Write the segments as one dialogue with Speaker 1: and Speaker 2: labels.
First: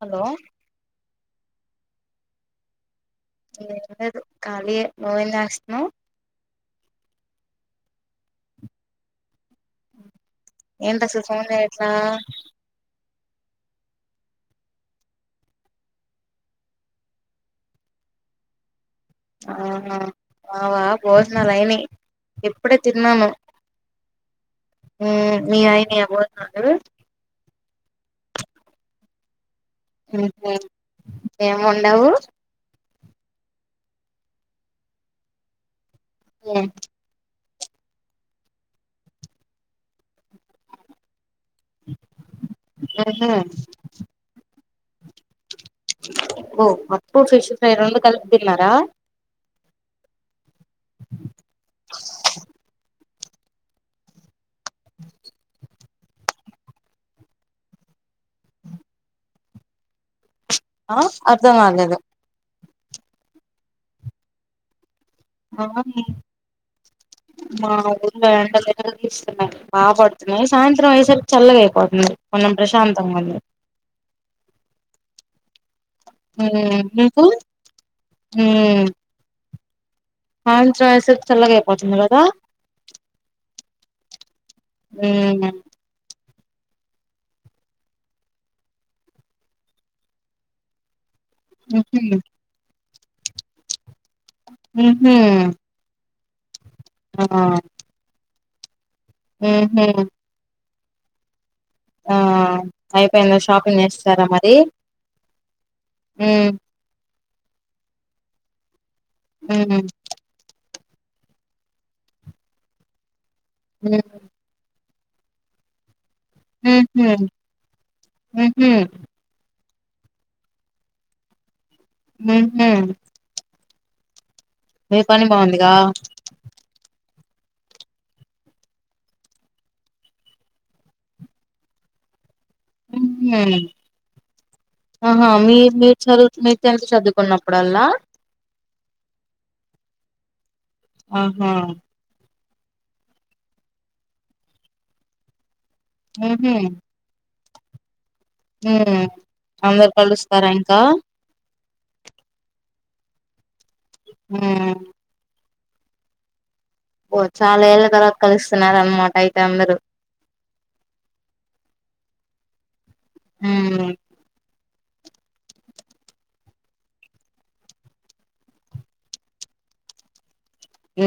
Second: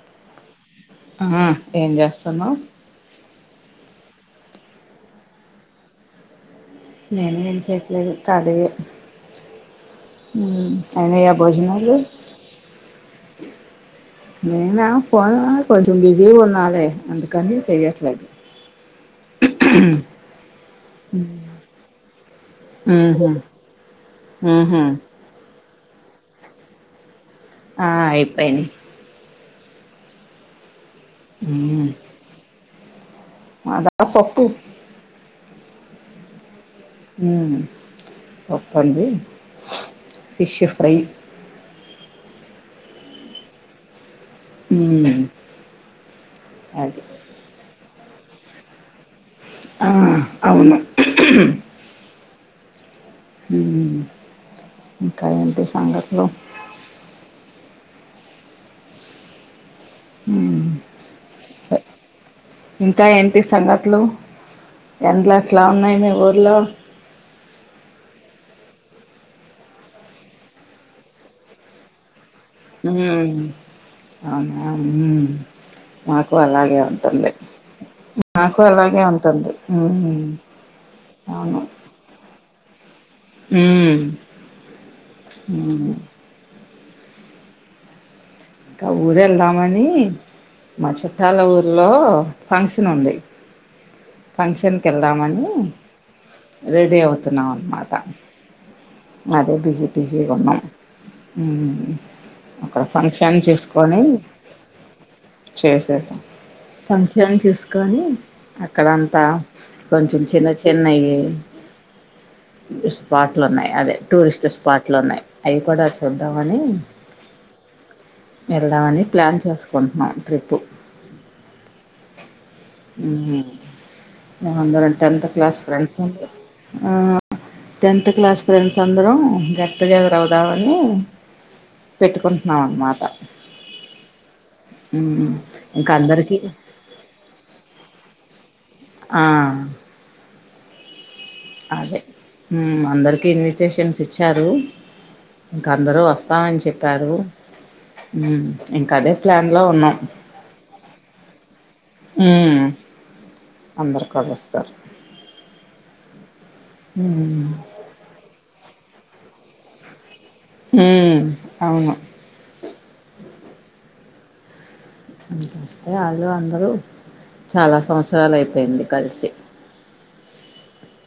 Speaker 1: Hello
Speaker 2: ఆ ఏం జేస్తున్నావ్
Speaker 1: ఏం లేదు కాళీయే నువ్వేం జేస్తున్నావ్
Speaker 2: నేను ఏమ్ చేయట్లేదు కాలియే మ్మ్
Speaker 1: ఏంటి అసలు
Speaker 2: అయినయా
Speaker 1: ఫోన్ చేయట్లా
Speaker 2: భోజనాలు నేనా ఫోన్ కొంచెం బిజీ ఉన్నాలే అందుకని చేయట్లేదు
Speaker 1: ఆహా మావా భోజనాలైనయ్ ఇప్పుడే
Speaker 2: ఊహూ
Speaker 1: తిన్నాము
Speaker 2: ఊహూ
Speaker 1: మ్మ్ మీ అయి ఏం భోజనండారు
Speaker 2: ఆ అయిపేనై
Speaker 1: మ్మ్ హుం ఏం
Speaker 2: మ్మ్
Speaker 1: వండావు
Speaker 2: మాదా పప్పు
Speaker 1: ఏ
Speaker 2: ఉమ్ పప్పండి ఫిష్ ఫ్రై
Speaker 1: [unintelligible]
Speaker 2: హుమ్
Speaker 1: ఓ మట్ను ఫిష్ ఫ్రై రెండు కలిపిదిన్నారా
Speaker 2: ఆ అవును ఉహ్ హ్మ్ ఇంకా ఏంటి సంగతులు మ్మ్
Speaker 1: ఆ అర్థమ కాలేదు
Speaker 2: ఇంకా ఏంటి సంగతులు ఎండలెట్లా ఉన్నాయి
Speaker 1: అవును
Speaker 2: మీ ఊర్లో
Speaker 1: మా ఊర్లో ఎండలే తీస్తున్నాయి బా పడుతున్నాయి సాయంత్రం అయ్యేసరికి చల్లగా అయిపోతుంది కొంచెం ప్రశాంతంగా
Speaker 2: మ్
Speaker 1: ఉంది
Speaker 2: అవునా మ్ నాకు అలాగే
Speaker 1: ఉమ్ నీకు
Speaker 2: ఉంటుంది నాకు అలాగే ఉంటుంది హ్మ్.
Speaker 1: పాలు ట్రాగేసరికి చల్లగా అయిపోతుంది గదా
Speaker 2: ఉమ్
Speaker 1: ఉమ్
Speaker 2: ఉమ్ ఇంకా ఊరు వెళదామని మాచు ట్టాల ఊరులో
Speaker 1: ఉహూ
Speaker 2: ఫంక్ష నుంది ఫంక్షన్ కి
Speaker 1: ఉహూ
Speaker 2: ఎళ్దామని ష్ రెడి
Speaker 1: ఆ
Speaker 2: అవుతున్నామ్ అన్నమాట అదే
Speaker 1: ఉహూ
Speaker 2: బిజి బిజి గా వున్నామ్ ఉమ్ అక్కడ ఫంక్షన్
Speaker 1: ఏమైనా షాపింగ్ చేస్తారా మరి
Speaker 2: చేసే సాం
Speaker 1: హ్మ్
Speaker 2: ఏమన్న చూసుకొని అ అక్కడంతా
Speaker 1: హ్మ్
Speaker 2: కొంచెం చిన్న చి చెన్నై యి స్పాట్లు ఉన్నాయి అదే టూరిస్ట్ స్పాట్ అట్లున్నాయి అయి కూడా వచ్చ చూద్దమని
Speaker 1: హ్మ్ ఉహూ ఉహూ
Speaker 2: ఎళ్దామని ప్లాన్ చె సుకుంటున్నాం ట్రిప్పు
Speaker 1: ఉమ్
Speaker 2: ఉహు మేమందరం
Speaker 1: మీ పని
Speaker 2: టెన్త్ క్లాస్
Speaker 1: బాగుందిగా
Speaker 2: ఫ్రెండ్స్ [unintelligible] ఆ టెన్త్ క్లాస్ ఫ్రెండ్స్ అందరం గెట్ టూ గెదర్ అవుదామని పెట్టుకున్
Speaker 1: ఆహా
Speaker 2: ఉమ్,
Speaker 1: మీర్
Speaker 2: ఇంకా
Speaker 1: మీర్
Speaker 2: అందరికీ
Speaker 1: చదువు మీరు టెన్త్ చదుకున్నప్పుడల్లా
Speaker 2: ఆ
Speaker 1: ఆహా
Speaker 2: ఊ అందరికి ఇన్విటేషన్స్ ఇచ్చారు ఇంక అందరూ
Speaker 1: ఉహూ
Speaker 2: వస్తామని చెప్పారు. ఉ ఇంకా
Speaker 1: హ్మ్
Speaker 2: అదే ప్లాన్ లో
Speaker 1: అందరు
Speaker 2: ఉన్నాం
Speaker 1: కలుస్తారా ఇంకా
Speaker 2: ఊ అందరు కలుస్తారు
Speaker 1: హ్మ్ ఓ చాలా ఏల్ల తరువాత కలుస్ చూస్తున్నారా అ మట అయితే అందరు
Speaker 2: హ అవును
Speaker 1: హ
Speaker 2: అంతేస్తే వాళ్ళు అందరూ చాలా సంవత్సరాలు అయిపోయింది కలిసి
Speaker 1: హ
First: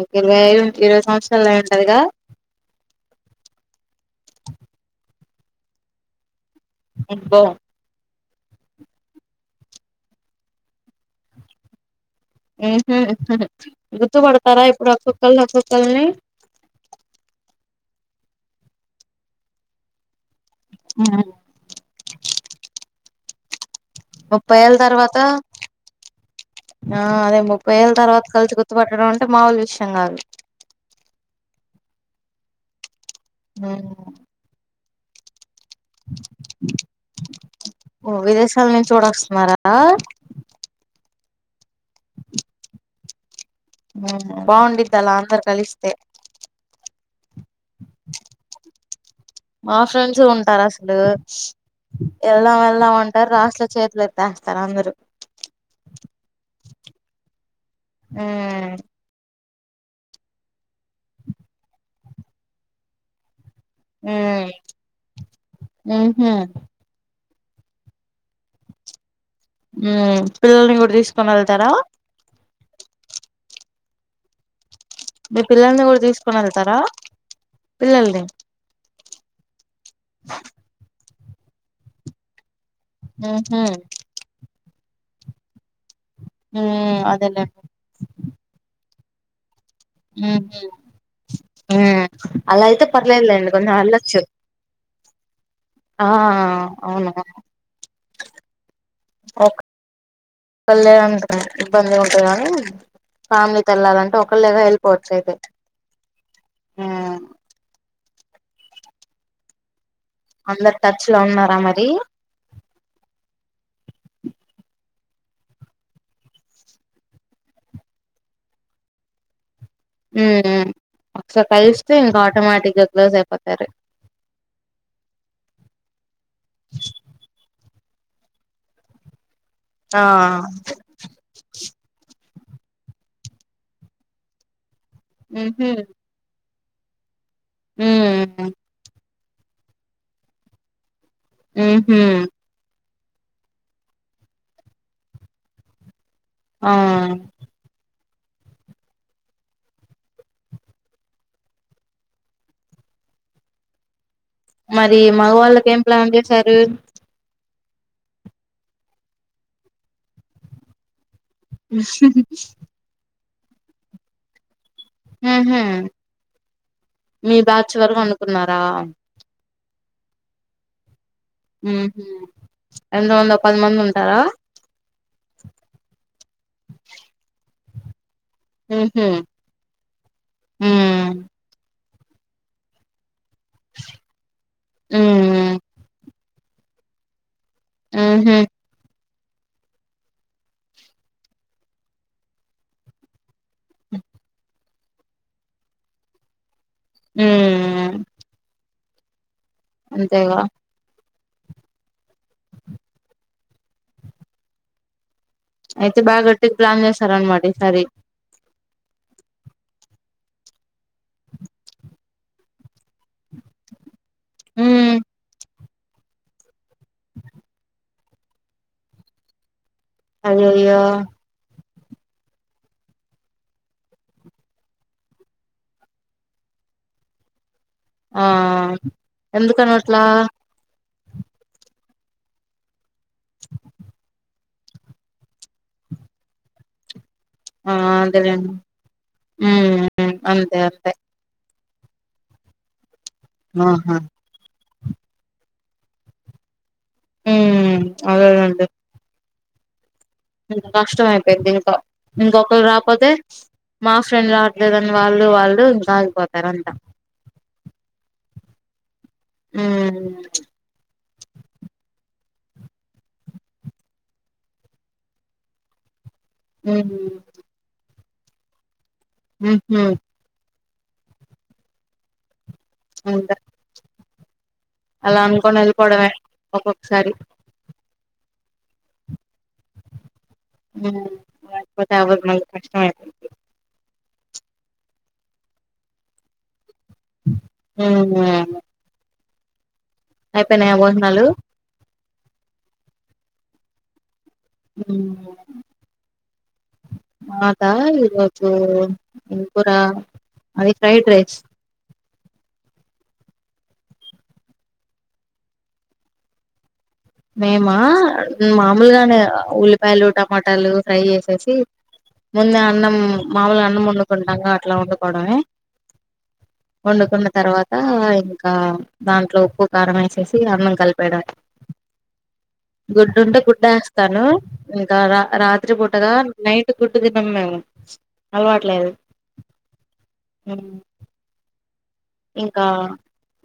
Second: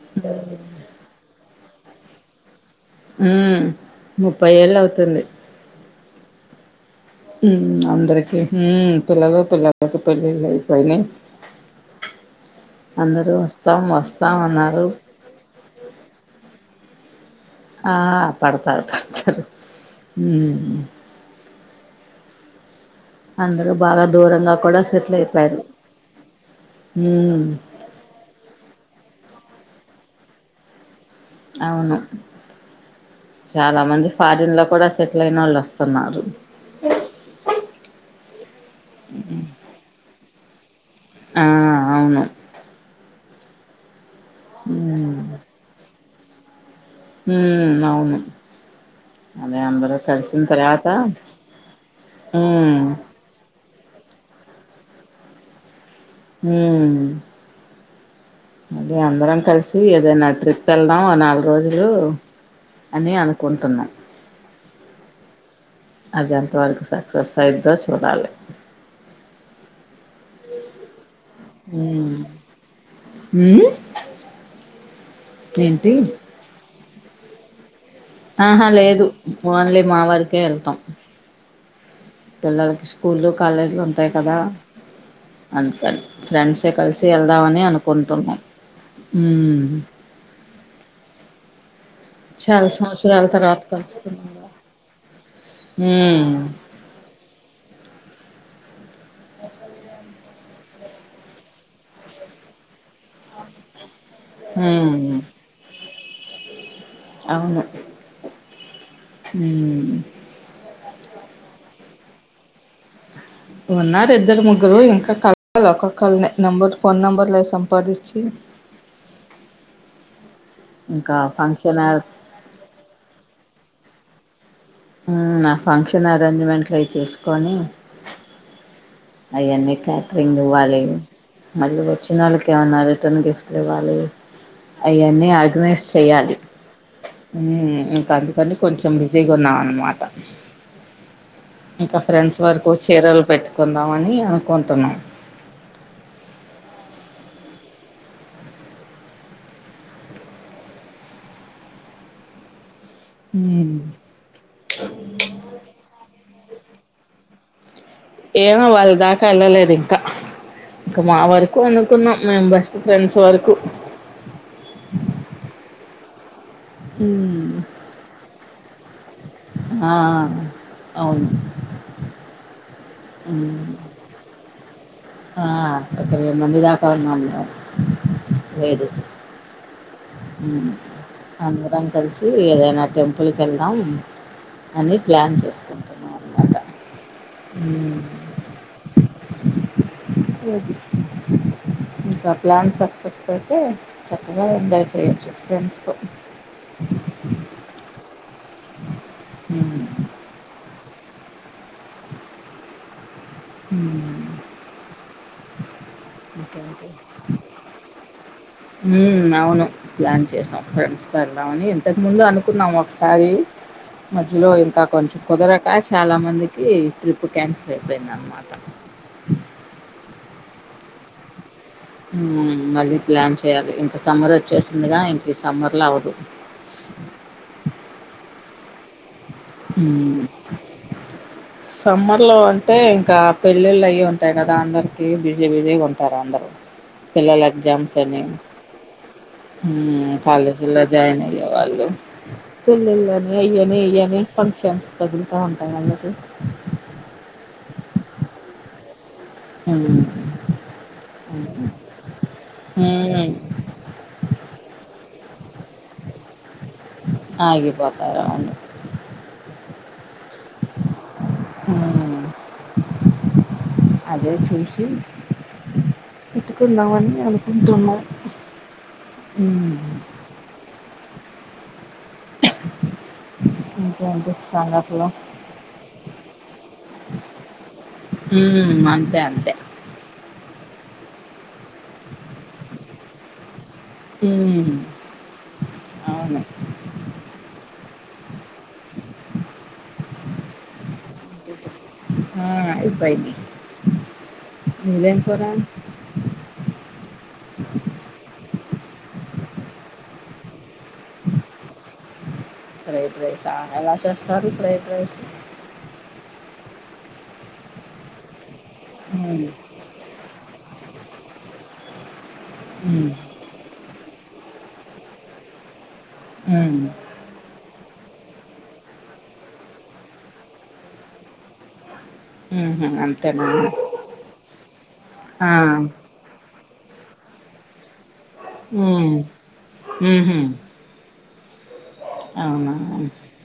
Speaker 1: ఒక ఇరవై ఇరవై సంవత్సం అడి కోదిగా
Speaker 2: ఉ ముప్పై ఏళ్ళు అవుతుంది
Speaker 1: అబ్బో
Speaker 2: ఉ అందరి పిల్ల పిలల పలి లేపోయినా
Speaker 1: ఉహ
Speaker 2: వస్తాం
Speaker 1: గుర్తుపడతారా
Speaker 2: అన్నారు.
Speaker 1: ఇప్పుడు అక్కొక్కళ్ళ ఒక్కొక్కల్ని
Speaker 2: ఆ పడతారు పడతారు ఉ అంద
Speaker 1: ముప్పై ఏళ్ళ తర్వాత ఆ అదే
Speaker 2: హ్మ్.
Speaker 1: ముప్పై ఏళ్ళ తర్వాత కలిసి గుర్తుపట్టడం అంటే మాముూలు విషయం చెంగారు
Speaker 2: అవును చాలా మంది ఫారిన్ లో కూడా చెట్లైనాళ్ళస్త
Speaker 1: విదేశాల నుంచి చూడొస్తున్నారా
Speaker 2: ఆ అవును
Speaker 1: బాగుండద్దలా
Speaker 2: హ్మ్.
Speaker 1: అందరు కలిస్తే
Speaker 2: ఉ అవును అదే
Speaker 1: మా
Speaker 2: అందరూ
Speaker 1: ఫ్రెండ్స్
Speaker 2: కలిసిన
Speaker 1: ఉంటారు
Speaker 2: తర్వాత
Speaker 1: అసలు వెళ్దాం
Speaker 2: హ్మ్
Speaker 1: వెళ్దాం ఉంటారు రాసుల చే ల తస్తార అందరు
Speaker 2: హ అదే అందరం కలిసి చ్చ ఏదైనా ట్రిప్ వెళ్దాం నాలుగు రోజులు అని అను కొంటున్నాయి
Speaker 1: ఉహు
Speaker 2: అజాంత వాళ్ళకుస ఎక్సర్సైజ్ ద చూడాలి
Speaker 1: ఉ పిల్లల్ని కూడా తీసుకోని వెళ్తారా
Speaker 2: అ
Speaker 1: మీ పిల్లల్ని కూడా తీసుకుని వెళ్తారా పిల్లల్ని
Speaker 2: ఆహా లేదు ఓన్లీ మా వారికే వెళ్తాం తెల్ల స్కూలు
Speaker 1: ఉహు
Speaker 2: కాలేజీలు ఉంటాయి కదా అంతం ఫ్రెండ్సే కలిసి
Speaker 1: అదేలే
Speaker 2: వెళ్దామని అనుకుంటున్నాం ఉ
Speaker 1: ఆ అలా
Speaker 2: చాలా
Speaker 1: అయితే పర్లేదు
Speaker 2: సంవత్సరాల
Speaker 1: లేండి
Speaker 2: తర్వాత
Speaker 1: కొ
Speaker 2: కలుసుకు
Speaker 1: అళ్ళొచ్చు ఆ
Speaker 2: హ్మ్
Speaker 1: అవునును ఓక కళ్యాణ అే ఇబ్బంది ఉంటాయి కానీ ఫ్యామిలీ తో వెల్లాలంటే ఒకరిలాగా
Speaker 2: హ్మ్
Speaker 1: వెళ్ళిపోవచ్చు అయితే ఉమ్
Speaker 2: హ
Speaker 1: అందరు టచ్ లో ఉన్నారా మరి
Speaker 2: ఉన్నారు ఇద్దరు ముగ్గురు ఇంకా కలాల ఒక కళ నెంబరు ఫోన్ నెంబర్లు సంపాదించి
Speaker 1: ఉ
Speaker 2: ఇంకా
Speaker 1: ఒకసారి
Speaker 2: ఫంక్షన్
Speaker 1: కలిస్తే ఇంకా ఆటోమేటిక్ గా క్లోజ్ అయిపోతారు
Speaker 2: నా ఫంక్షన్ అరేంజ్మెంట్లు అవి చూసుకొని అవన్నీ
Speaker 1: ఆ
Speaker 2: క్యాటరింగ్ ఇవ్వాలి మళ్ళీ వచ్చిన వాళ్ళకి కమన్నా రిటర్న్ గిఫ్ట్లు ఇవాలి అయన్నీ
Speaker 1: ఉహు
Speaker 2: అడ్వైస్ చెయాలి
Speaker 1: ఉమ్
Speaker 2: అందుకని కొంచెం జన్నాన్న మాట ఇంకా
Speaker 1: ఉహు
Speaker 2: ఫ్రెండ్స్ వరకు వచ్చ చీరలు పెట్టుకుందామని అనుకుంటున్నాం
Speaker 1: ఆ
Speaker 2: హ
Speaker 1: మరి మగవాళ్ళకి ఏం ప్లాన్ సరుర
Speaker 2: ఏమో వాళ్ళ దాకా వెళ్ళలేదు ఇంకా మా వరకు అనుకున్నాం మేము బెస్ట్ ఫ్రెండ్స్ వరకు కు
Speaker 1: హ హ మీ
Speaker 2: హ్మ్.
Speaker 1: బ్యాార్చ్ వరకు అనుకున్నారా
Speaker 2: ఆ అవును.
Speaker 1: ఉ ఎంతమంది ఓ పది
Speaker 2: హ్మ్.
Speaker 1: మంది ఉంటారా
Speaker 2: ఆ ఒక ఇరవై మంది దాకా ఉన్నాం లేదు
Speaker 1: ఉహు ఉమ్
Speaker 2: అ ర కలిసి ఏదైనా టెంపు పక్కలిక వెళ్దాం అని ప్లాన్
Speaker 1: హ్మ్
Speaker 2: చేసుకుంటున్నాను అక్క అ
Speaker 1: ఉహు
Speaker 2: ఇంకా ప్లాన్స్ అక్సెప్ చెప్ప ఎ చేంచు ఫెండ్స్కో
Speaker 1: హ
Speaker 2: హ అ
Speaker 1: అయితే బాగా గట్టి ప్లాన్ చేస్తారు అనమా సర
Speaker 2: అవును ప్లాన్ చేసాం ఫ్రెండ్స్తో వెళ్ళామని ఇంతకు ముందు అనుకున్నాం ఒకసారి మధ్యలో ఇంకా
Speaker 1: హ్మ్
Speaker 2: కొంచెం కుదరకా చాలా మందికి ట్రిప్ క్యాన్సిల్ అయిపోయినన్న మాత
Speaker 1: అ
Speaker 2: మళ్ళీ ప్లాన్ చేయాలి ఇంత సమ్మర్ వచ్చేసిందిగా ఇంక సమ్మర్లో అవ్వదు
Speaker 1: ఆ ఎందుకనట్లా
Speaker 2: సమ్మర్ లో అంటే ఇంకా పెళ్ళిళ్ళు అయి ఉంటాయి కదా అందరికి బిజీ గా బిజీ ఉంటారు అందరూ పిల్లలు
Speaker 1: ఆ
Speaker 2: ఎగ్జామ్స్ అయ్యో
Speaker 1: అదేలేండి హ్మ్ హ్మ్ అంతే
Speaker 2: కాలేజీ లో
Speaker 1: అంతే
Speaker 2: జాయిన్ అయ్యారూ ఆదుకో వద్దు అనాకదా ఇయ్యిన్
Speaker 1: ఆహా
Speaker 2: ఇయ్యన్ ఆషన్స్ తగులుతూ ఉంటాయి వాళ్ళటి
Speaker 1: హ అండీ
Speaker 2: హ
Speaker 1: అ కష్టం అయిపోయింది దిమిగాకు ఇంకా ఇంకొకరు రాపోతే
Speaker 2: హ్మ్.
Speaker 1: మా ఫ్రెండ్ రాడ్ లేదని వాలు వాలు ఇంకా ఆగిపోతారు అంతా
Speaker 2: ఆగిపోతార
Speaker 1: హుమ్
Speaker 2: హ్మ్. అదే చూసి
Speaker 1: హ్మ్
Speaker 2: పెట్టుకుందామని అనుకుంటున్నాం
Speaker 1: ఉహు
Speaker 2: హుమ్
Speaker 1: ఇంక
Speaker 2: ఇట్లాంతే
Speaker 1: అలా అనుకోని వెళ్ళిపోవడమే ఒక్కొక్కసారి
Speaker 2: హ్మ్ అంతే అంతే
Speaker 1: హ్మ్ లేకపోతే అవదు మళ్ళీ కష్టం అయిపోద్ది
Speaker 2: హ్మ్ అవును
Speaker 1: హ్మ్ అయిపోయినయా బోనౌలు నలు
Speaker 2: ఆ అయిపోయినయ్
Speaker 1: హ్మ్.
Speaker 2: మీదేం కూర
Speaker 1: మాదా ఈ రోజు ఏం కూర మాది ఫ్రైడ్ రైస్
Speaker 2: ఫ్రైడ్ రైసా ఎలా చేస్తారూ ఫ్రైడ్ రైసు
Speaker 1: మేమా మామూలుగానే
Speaker 2: ఉమ్
Speaker 1: ఉల్లిపాయలు టమాటాలు ఫ్రై చేసేసి ముందే అన్నం
Speaker 2: ఉమ్
Speaker 1: మాముూలు అన్నం వండుకుని అంగా అట్లా వండుకోడమే
Speaker 2: ఉమ్
Speaker 1: వండుకున్న తర్వాత ఇంకా దాంట్లో ఉప్పు కారం వేసేసి అన్నం కలిపేయడమే
Speaker 2: ఉహు
Speaker 1: గుడ్డుంటే
Speaker 2: అంతేనా
Speaker 1: గుడ్డు వేస్తాను ఇంకా రా
Speaker 2: ఆ
Speaker 1: రాత్రి పూటగా నైట్ కుకున్నా మే
Speaker 2: ఆహ
Speaker 1: హ్మ్. ఇంకా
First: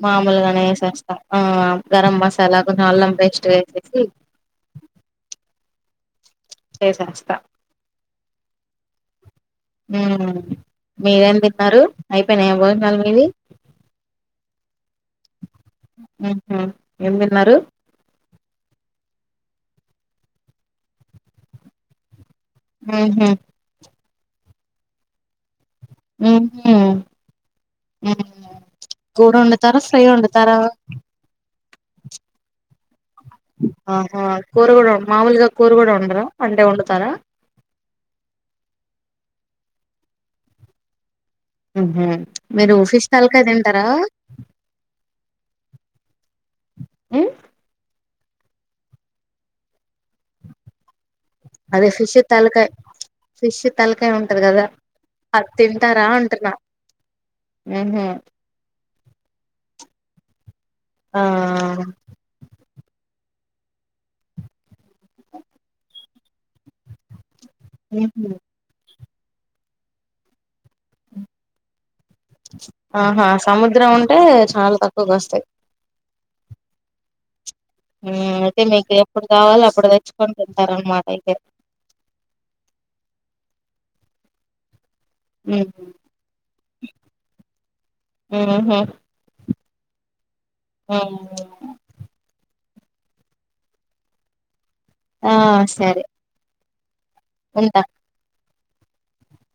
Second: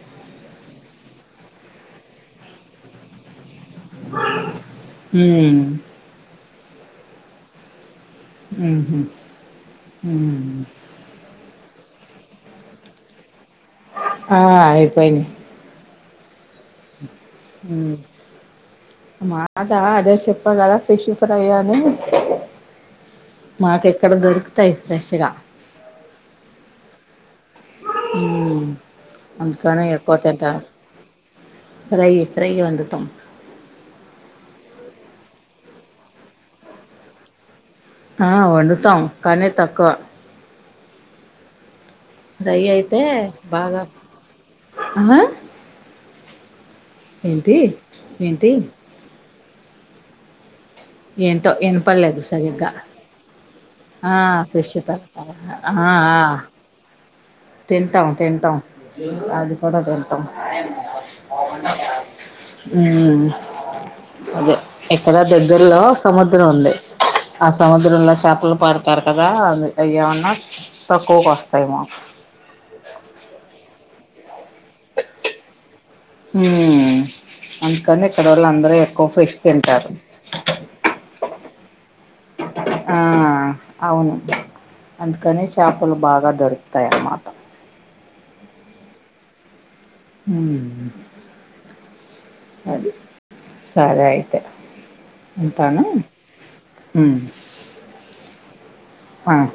Speaker 1: మామూలుగా స్తా గరం మసాలా కొంచెం అల్లం పేస్ట్ వేసేసి
Speaker 2: హ
Speaker 1: చేసేస్తా
Speaker 2: ఉహు ఉమ్
Speaker 1: మీరేం తిన్నారు అయిపోయినా ఏ బోగుండాలి మీది
Speaker 2: ఆ అయిపోయిని
Speaker 1: అ ఏం తిన్నారు
Speaker 2: మాట అదే చెప్ప కదా ఫిష్ ఫ్రై అని
Speaker 1: ఆహ
Speaker 2: ఇ కక్కడ దొరుకుతాయి ప్రేషగా
Speaker 1: ఆ వండుతారా
Speaker 2: అందుకనే
Speaker 1: ఫ్రై
Speaker 2: ఎక్కువ
Speaker 1: వండుతారా
Speaker 2: తింటారు ఫ్రై ఫ్రై వండు తం
Speaker 1: ఆహా కూర కూడా మామూలుగా కూర కూడా ఉండరా అంటే వండుతారా
Speaker 2: ఆ వండుతాం కానీ తక్కువ
Speaker 1: హ
Speaker 2: ఫ్రై
Speaker 1: మీరు
Speaker 2: అయితే
Speaker 1: ఫీష్ తలకాయ
Speaker 2: బాగా
Speaker 1: తింటారా
Speaker 2: ఆ?
Speaker 1: ఉమ్
Speaker 2: ఏంటి ఏంటి ఏంటో
Speaker 1: అదే ఫిష్
Speaker 2: వెనపడలేదు
Speaker 1: తలకాయ
Speaker 2: సరిగ్గా
Speaker 1: ఫిష్ తలకాయ
Speaker 2: ఆ
Speaker 1: ఉంటది కదా
Speaker 2: ఫిష్ తలకాయ
Speaker 1: అది
Speaker 2: ఆ
Speaker 1: తింటారా అంటున్నా ఉహు
Speaker 2: తింటం తింటాం అది కూడా తింటం టం
Speaker 1: ఆ
Speaker 2: అ అదే ఇక్కడ దగ్గరలో సముద్రం ఉంది ఆ సముద్రంలో
Speaker 1: ఉహు
Speaker 2: చేపలు పడతారు కదా అ అయ్యామన్నా తక్కువకు వస్తాయి మాకు
Speaker 1: ఆహా సముద దగ్గర ఉంటే చాలా తక్కువగా వస్తాయి
Speaker 2: అందుకని ఇక్కడ
Speaker 1: మ్మ్
Speaker 2: వాళ్ళు
Speaker 1: అయితే
Speaker 2: అందరూ
Speaker 1: మీకు
Speaker 2: ఎక్కువ
Speaker 1: ఎప్పుడు
Speaker 2: ఫిష్
Speaker 1: కావాలో అప్పుడు
Speaker 2: తింటారు
Speaker 1: తెచ్చుకొని తింటారనమాట అయితే
Speaker 2: ఆ అవును అందుకని చేపలు బాగా దొరుకుతాయి అన్నమాట
Speaker 1: ఆహా
Speaker 2: అహా అది సరే అయితే
Speaker 1: ఆ సరే
Speaker 2: ఆమ్
Speaker 1: ఉంటా
Speaker 2: ఆహా